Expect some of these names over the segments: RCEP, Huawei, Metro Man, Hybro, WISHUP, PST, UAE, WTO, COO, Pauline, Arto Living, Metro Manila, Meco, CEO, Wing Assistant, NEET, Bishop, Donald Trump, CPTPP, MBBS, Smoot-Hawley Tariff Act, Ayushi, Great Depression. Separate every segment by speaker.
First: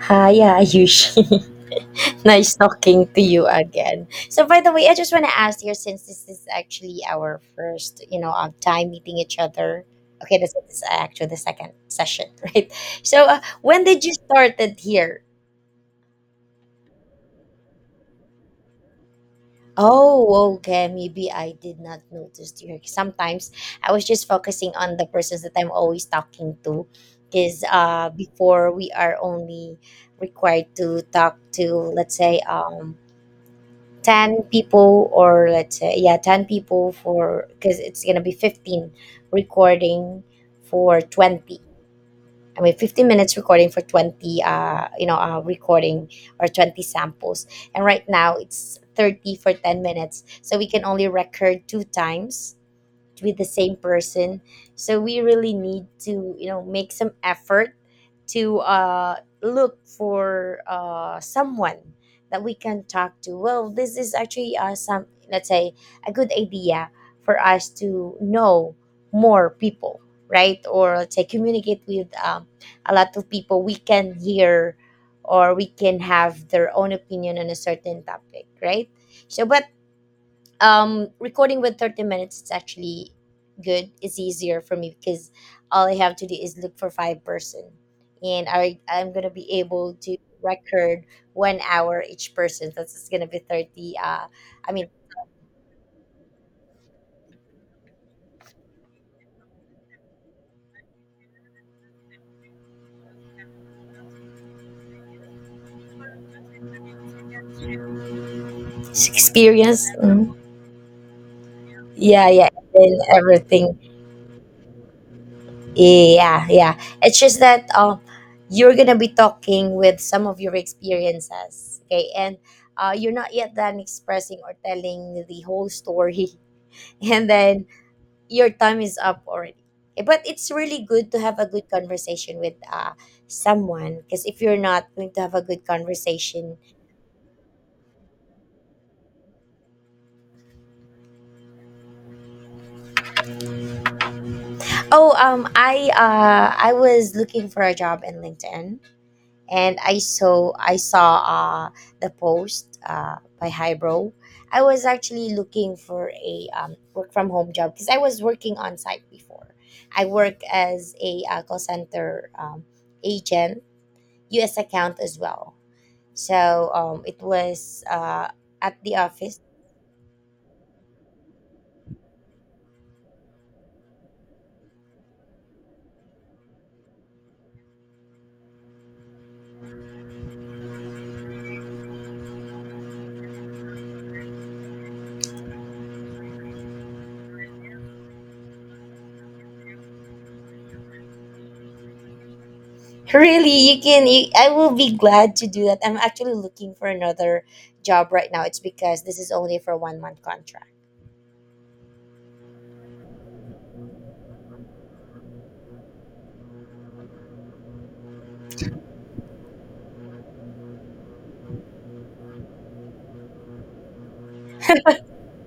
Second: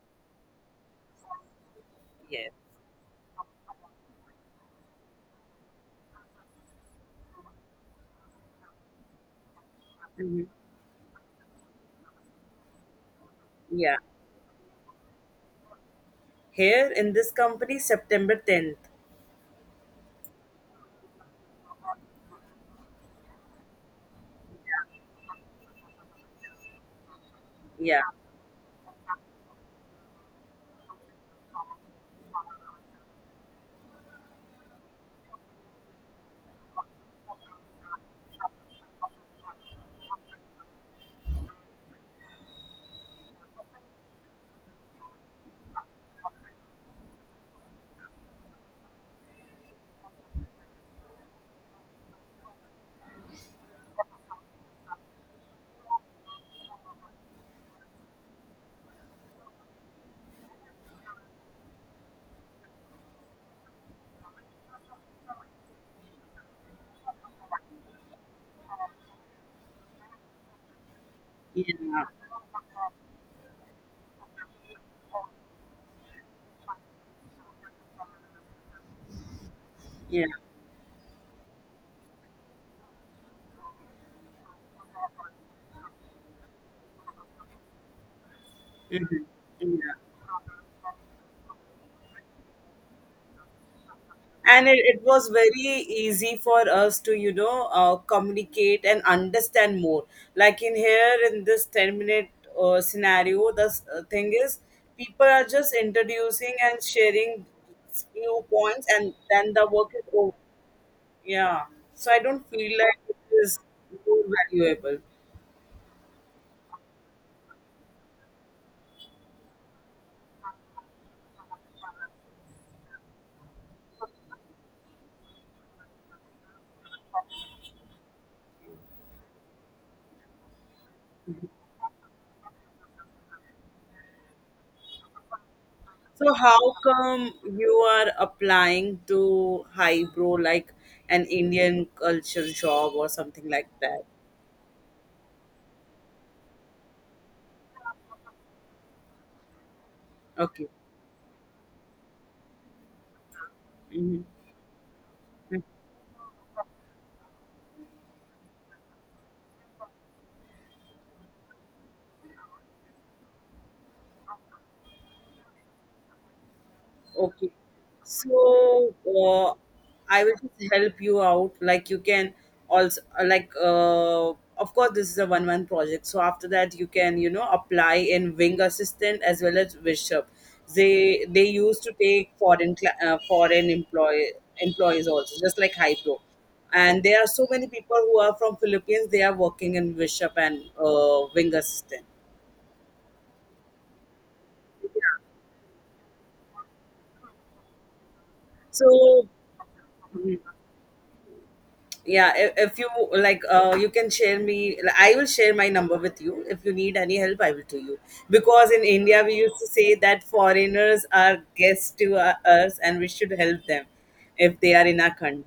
Speaker 1: Hi, Ayushi.
Speaker 2: Yes.
Speaker 1: Nice talking to you again. So, by the way, I just want to ask you since this is actually our first, time meeting each other. Okay,
Speaker 2: Mhm.
Speaker 1: this is actually the second session, right? So, when
Speaker 2: Yeah.
Speaker 1: did you started here?
Speaker 2: Here in this company, September 10th.
Speaker 1: Oh, okay. Maybe I did not notice you. Sometimes I was just focusing on the persons that I'm always talking to, because
Speaker 2: Yeah.
Speaker 1: before we are only required to talk to, let's say, 10 people, or let's say, yeah, 10 people, for because it's gonna be 15 recording for 20, I mean, 15 minutes recording for 20, recording or 20 samples. And right now, it's 30 for 10 minutes, so we can only record two times with the same person. So we really need to make some effort to look for someone that we can talk to. Well, this is actually some, let's say, a good idea for us to know more people, right? Or let's say communicate
Speaker 2: Yeah.
Speaker 1: with a lot of people we can hear, or we can have their own opinion on a certain topic, right? So but
Speaker 2: Yeah.
Speaker 1: recording with 30 minutes, it's actually good. It's easier for me because all I have to do is look for five person, and I'm
Speaker 2: Mhm.
Speaker 1: gonna be able
Speaker 2: Yeah.
Speaker 1: to record one hour each person. That's just gonna be 30,
Speaker 2: And
Speaker 1: I
Speaker 2: it,
Speaker 1: mean,
Speaker 2: it was very easy for us to, communicate and understand more. Like in here, in this 10 minute scenario, the thing is, people are just introducing and sharing few points, and then the
Speaker 1: experience.
Speaker 2: work is
Speaker 1: Mm,
Speaker 2: over. Yeah. So I
Speaker 1: yeah, yeah.
Speaker 2: don't feel like
Speaker 1: And
Speaker 2: it is
Speaker 1: everything.
Speaker 2: more valuable.
Speaker 1: Yeah, yeah, it's just that you're gonna be talking with some of your experiences, okay, and you're not yet done expressing or telling the whole story, and then your time is up already. But it's really good to have a good conversation with someone, because if you're not going to have a good
Speaker 2: So
Speaker 1: conversation.
Speaker 2: how come you are applying to Hybro, like an Indian culture job or something like that?
Speaker 1: Oh, I was looking for a job in LinkedIn, and I saw
Speaker 2: Okay.
Speaker 1: I saw uh the post by Hybro.
Speaker 2: Mm-hmm.
Speaker 1: I was actually looking for a work from home job because I was working on site before. I work as a call center agent, U.S. account as well. So it
Speaker 2: Okay.
Speaker 1: was at
Speaker 2: So
Speaker 1: the office.
Speaker 2: I will just help you out. Like you can also, like, of course this is a one month project. So after that you can apply in Wing Assistant as well as Bishop. They used to take foreign employees also, just like Hypro. And there are so many people who are from Philippines. They are working in Bishop and Wing Assistant.
Speaker 1: Really, you can. I will be glad to do that. I'm actually looking for another job right now. It's because this
Speaker 2: So
Speaker 1: is only for one month contract.
Speaker 2: yeah, if you like, you can share me, like, I will share my number with you if you need any help. I will do you. Because in India, we used to say that foreigners are guests to us, and we should help them if they are in our country.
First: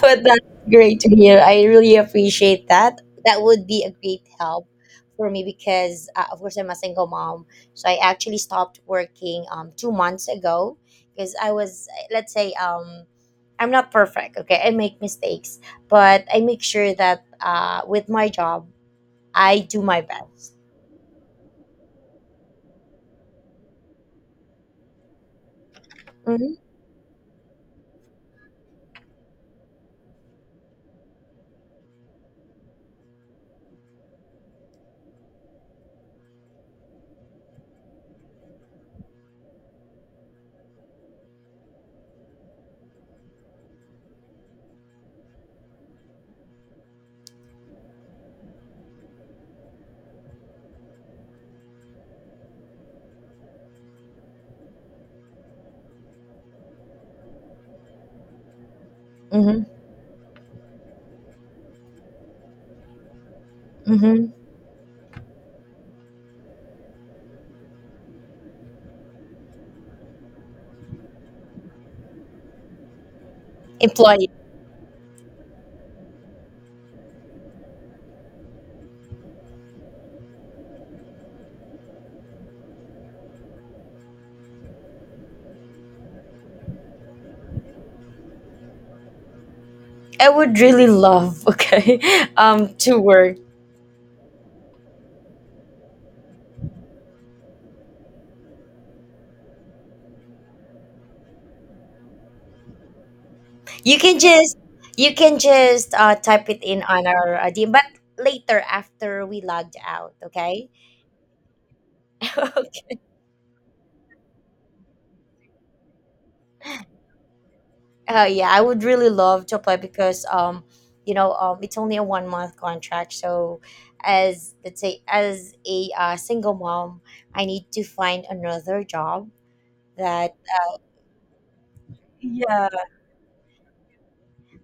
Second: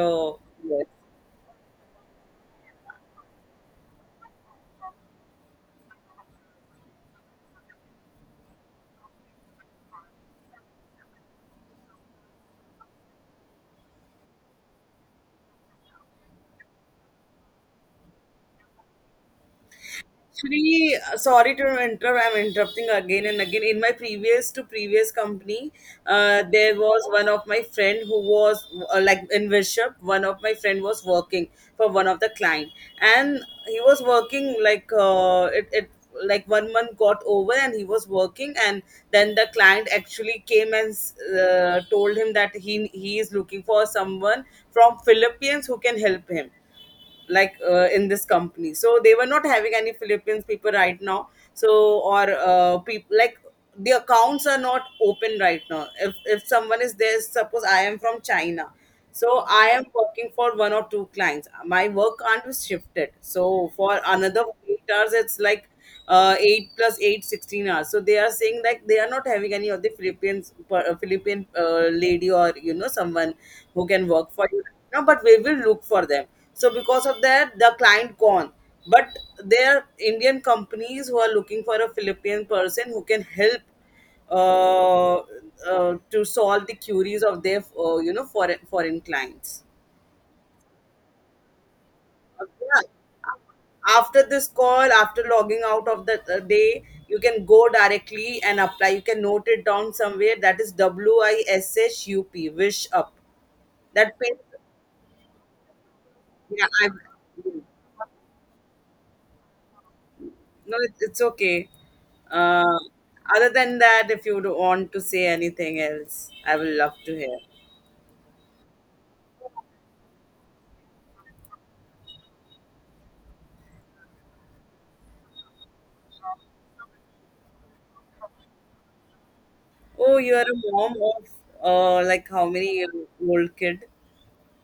Speaker 1: But that's
Speaker 2: yes.
Speaker 1: great to hear. I really appreciate that. That would be a great help for me because, of course, I'm a single mom. So I actually stopped working 2 months ago, because I was, let's say, I'm not perfect. Okay, I make mistakes, but I make sure that with my job, I do my best.
Speaker 2: Actually, sorry to interrupt. I'm interrupting again and again. In my previous to previous company,
Speaker 1: Mm-hmm,
Speaker 2: there was one of my friend who was like in Bishop. One of my friend was working for one of the client, and he was working, like, it, it like one month got over, and he was working, and then the client actually came and told him that he is looking for someone from Philippines who can help him, like, in this company. So they were not having any Philippines people right now. So, or people, like, the accounts are not open right now. If someone is there, suppose I am from China, so
Speaker 1: mm-hmm,
Speaker 2: I am working for one or two clients. My work can't be shifted, so for
Speaker 1: mm-hmm.
Speaker 2: another 8 hours it's like, 8 plus 8, 16 hours. So they are saying, like, they are not having any of the philippine lady or, someone who can
Speaker 1: Employee.
Speaker 2: work for you. No, but we will look for them. So because of that the client gone, but there are Indian companies who are looking for a Philippine person who can help, uh, to solve the queries of their foreign clients.
Speaker 1: I would really love, okay, to
Speaker 2: Yeah.
Speaker 1: work.
Speaker 2: After this call, after logging out of the day, you can go directly and apply. You can note it down somewhere. That is WISHUP, wish up.
Speaker 1: You can
Speaker 2: That page,
Speaker 1: just you can just type it
Speaker 2: yeah,
Speaker 1: in on our DM, but later after we logged out. Okay.
Speaker 2: no, it's okay. Uh,
Speaker 1: Okay.
Speaker 2: Other than that, if you would want to say anything else, I will love to hear.
Speaker 1: Yeah, I would really love to apply because it's only a one month contract. So, as, let's say, as a single mom, I need to find another job
Speaker 2: Oh,
Speaker 1: that.
Speaker 2: you are a mom of like, how
Speaker 1: Yeah.
Speaker 2: many year old kid?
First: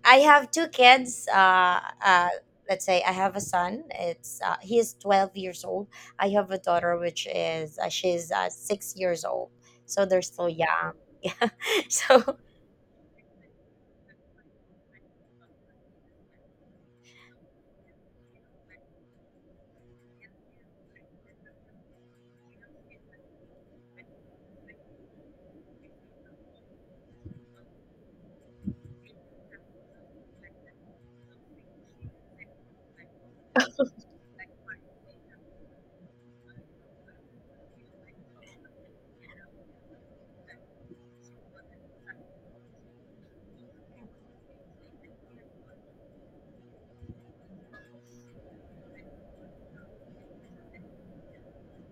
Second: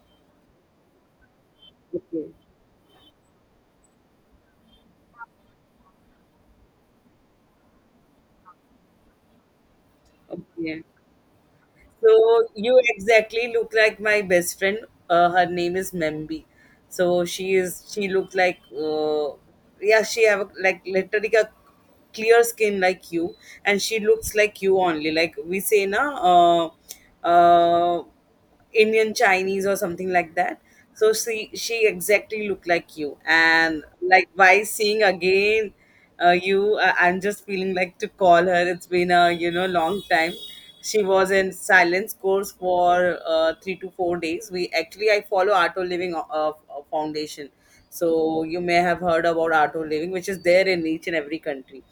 Speaker 1: I have two kids.
Speaker 2: Okay,
Speaker 1: Let's say I have a son. It's He is 12 years old. I have a daughter, which is she's 6 years old. So they're still
Speaker 2: okay.
Speaker 1: young. So
Speaker 2: So you exactly look like my best friend. Her name is Membi. So she is. She looked like. Yeah, she have like literally a clear skin like you, and she looks like you only. Like we say, na. Uh, Indian Chinese or something like that. So she exactly looked like you, and like by seeing again, you, I'm just feeling like to call her. It's been a long time. She was in silence course for 3 to 4 days. We actually I follow Arto Living Foundation, so you may have heard about Arto Living, which is there in each and every country.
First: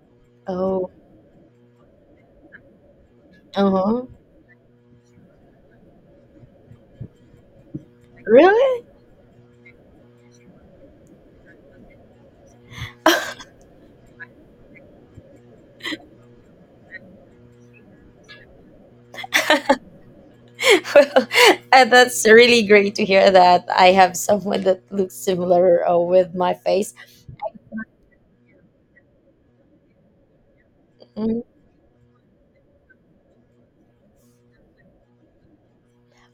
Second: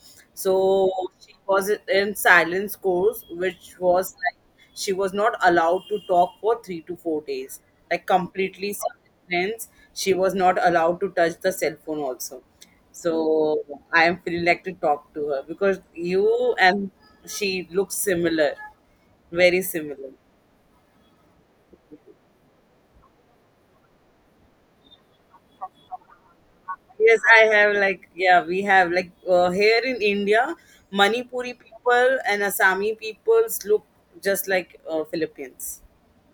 Speaker 1: oh,
Speaker 2: So she was in silence course,
Speaker 1: uh
Speaker 2: which
Speaker 1: huh.
Speaker 2: was like she was not allowed to talk for 3 to 4 days, like completely
Speaker 1: Really?
Speaker 2: silence. She was not allowed to touch the cell phone also.
Speaker 1: Well,
Speaker 2: So I am feeling like to talk to her because you and she look similar, very similar.
Speaker 1: that's really great to hear that I have someone that looks similar with my face.
Speaker 2: Yes, I have like yeah, we have, like, here in India, Manipuri people and Assami peoples look just like Philippines.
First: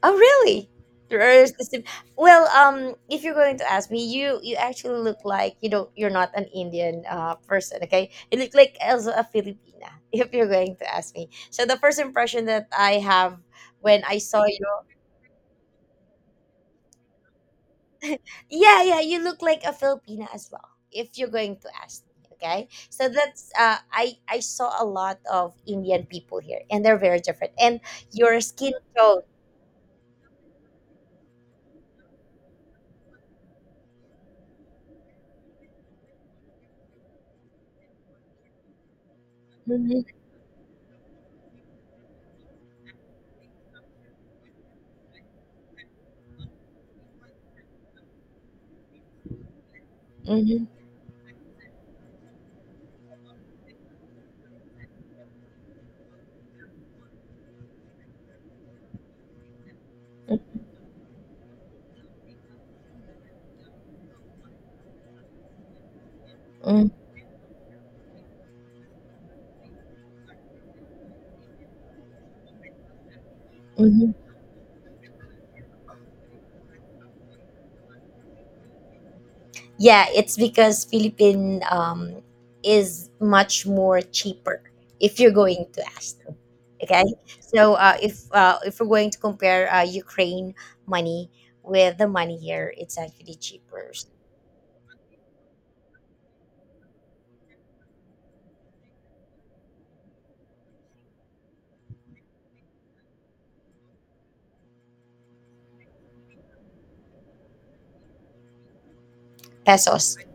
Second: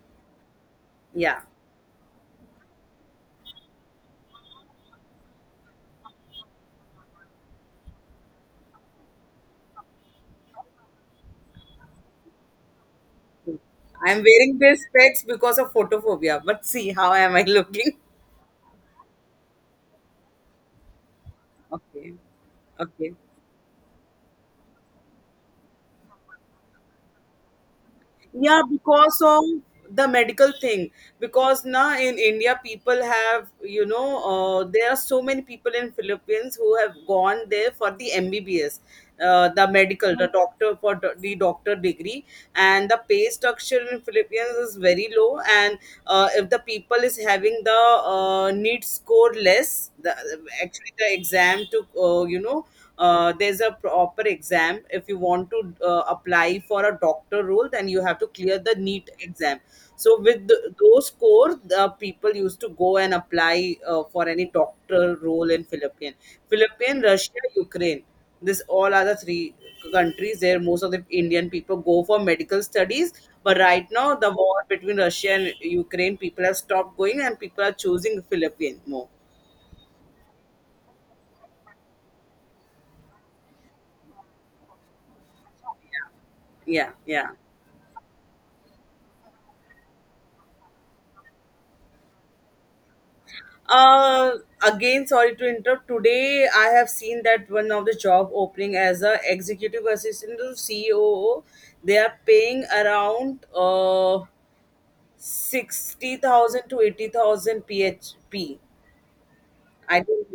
Speaker 1: Oh, really?
Speaker 2: Yeah.
Speaker 1: There's the Well, if you're going to ask me, you actually look like you don't, you're not an Indian person, okay? You look like also a Filipina. If you're going to ask me, so the first impression that I have when
Speaker 2: I'm
Speaker 1: I saw
Speaker 2: wearing
Speaker 1: you,
Speaker 2: these specs because of photophobia, but see how am I looking?
Speaker 1: yeah, yeah, you look like a Filipina as well. If you're going to ask
Speaker 2: Okay.
Speaker 1: me, okay? So
Speaker 2: Okay.
Speaker 1: that's I saw a lot of Indian people here, and they're very different. And your
Speaker 2: Yeah,
Speaker 1: skin
Speaker 2: because
Speaker 1: tone,
Speaker 2: of the medical thing. Because now in India, people have, there are so many people in Philippines who have gone there for the MBBS, the
Speaker 1: hmm,
Speaker 2: medical, the doctor the doctor degree, and the pay structure in Philippines is very low. And if the people is having the need score less,
Speaker 1: hmm,
Speaker 2: actually the exam to, there's a proper exam if you want to apply for a doctor role, then you have to clear the NEET exam. So with those scores, the people used to go and apply for any doctor role in philippine. Philippine, Russia, Ukraine, this all are the three countries where most of the Indian people go for medical studies. But right
Speaker 1: hmm.
Speaker 2: now the war between Russia and Ukraine, people have stopped going, and people are choosing Philippines more.
Speaker 1: Yeah, it's because Philippine is much more cheaper if you're going to ask.
Speaker 2: Yeah,
Speaker 1: Okay,
Speaker 2: yeah.
Speaker 1: so if we're going to compare Ukraine money with the money here, it's actually cheaper
Speaker 2: Uh, Again, sorry to interrupt. Today, I have seen that one of the job opening as a executive assistant to COO. They are paying around 60,000 to 80,000 PHP. I
Speaker 1: pesos.
Speaker 2: don't.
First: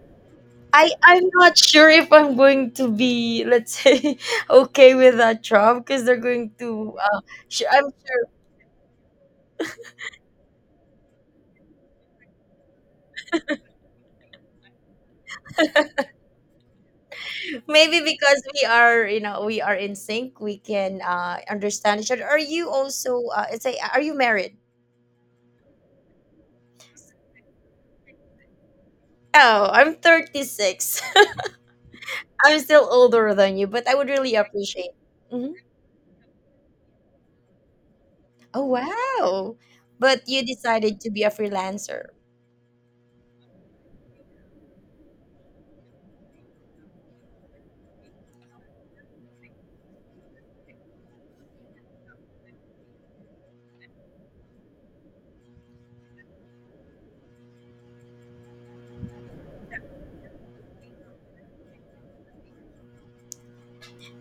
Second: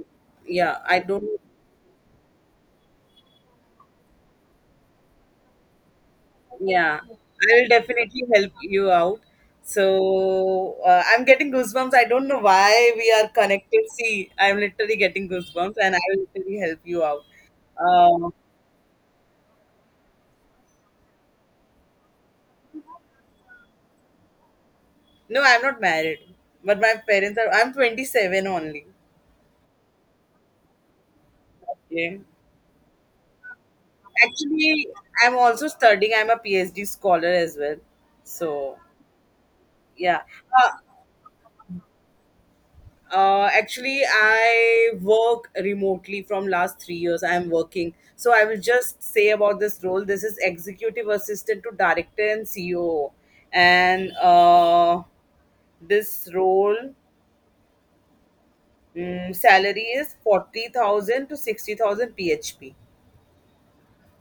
Speaker 2: Yeah,
Speaker 1: I
Speaker 2: I
Speaker 1: I'm
Speaker 2: don't.
Speaker 1: not sure if I'm going to be, let's say, okay with that Trump because they're going to.
Speaker 2: Yeah, I will
Speaker 1: I'm sure.
Speaker 2: definitely help you out. So I'm getting goosebumps. I don't know why we are connected. See, I'm literally getting goosebumps, and I will literally help you out.
Speaker 1: Maybe
Speaker 2: Um,
Speaker 1: because we are in sync, we can understand each other. Are you also, it's a, Are you married?
Speaker 2: No, I'm not married, but my parents are. I'm 27 only.
Speaker 1: Oh, I'm 36.
Speaker 2: Okay.
Speaker 1: I'm still older than you, but I would really
Speaker 2: Actually,
Speaker 1: appreciate.
Speaker 2: I'm
Speaker 1: Mhm.
Speaker 2: also studying. I'm a PhD scholar as well.
Speaker 1: Oh,
Speaker 2: So
Speaker 1: wow.
Speaker 2: yeah.
Speaker 1: But you
Speaker 2: Uh,
Speaker 1: decided to be a freelancer.
Speaker 2: Actually, I work remotely from last 3 years. I'm working. So I will just say about this role. This is executive assistant to director and CEO, and this role salary is 40,000 to 60,000 PHP.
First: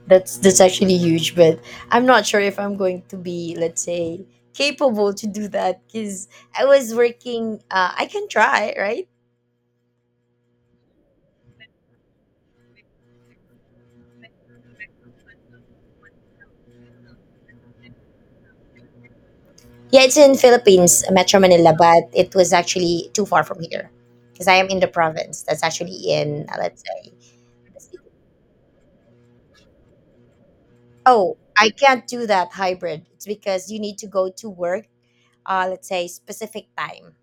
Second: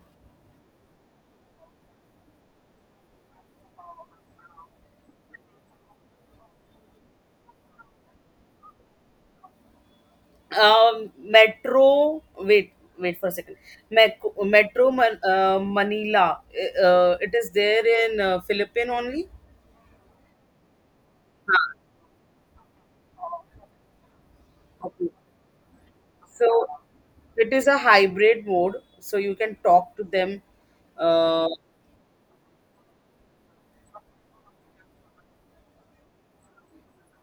Speaker 1: That's actually huge, but I'm not sure if I'm going to be, let's say, capable to do that because I was working. I can try, right?
Speaker 2: Metro. Wait, wait for a second. Meco, Metro Manila. It is there in Philippine only.
Speaker 1: Yeah, it's in Philippines, Metro Manila, but it was actually too far from here because I am in the
Speaker 2: Okay.
Speaker 1: province. That's actually in,
Speaker 2: So
Speaker 1: let's say,
Speaker 2: it is a
Speaker 1: the city.
Speaker 2: hybrid mode. So you can talk to them.
Speaker 1: Oh,
Speaker 2: Uh,
Speaker 1: I can't do that hybrid. It's because you need to go to work, let's say, specific time,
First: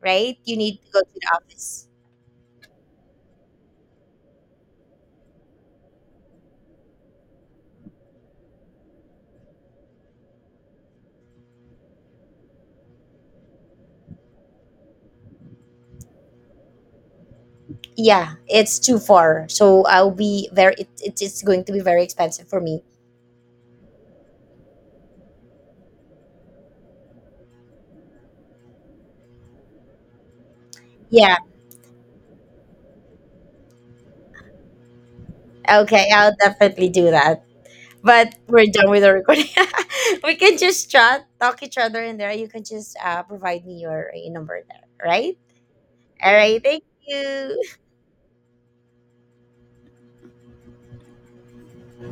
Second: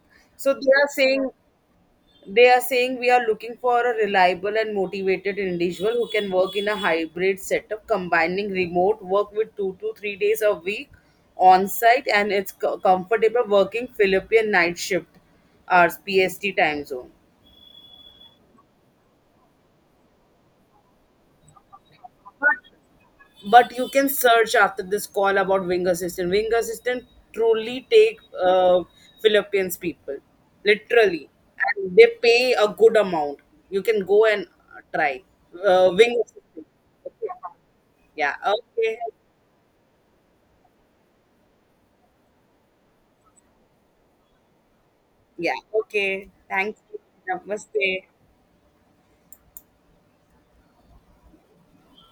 Speaker 1: right?
Speaker 2: so
Speaker 1: You
Speaker 2: they
Speaker 1: need to
Speaker 2: are
Speaker 1: go to the
Speaker 2: saying
Speaker 1: office.
Speaker 2: They are saying we are looking for a reliable and motivated individual who can work in a hybrid setup, combining remote work with 2 to 3 days a week on site, and it's comfortable working Philippine night shift, or PST time zone.
Speaker 1: Yeah, it's too far, so I'll be very. It's going to be very expensive for me.
Speaker 2: But you can search after this call about Wing Assistant. Wing Assistant truly take uh, Philippines people, literally,
Speaker 1: Yeah.
Speaker 2: and they pay a good amount. You can go and try
Speaker 1: Okay,
Speaker 2: Wing
Speaker 1: I'll
Speaker 2: Assistant.
Speaker 1: definitely do that,
Speaker 2: Yeah,
Speaker 1: but we're done
Speaker 2: okay.
Speaker 1: with the recording. We can just chat, talk each other in there. You can just provide me your number there, right?
Speaker 2: Yeah, okay.
Speaker 1: All right,
Speaker 2: Thank
Speaker 1: thank
Speaker 2: you.
Speaker 1: you.
Speaker 2: Namaste.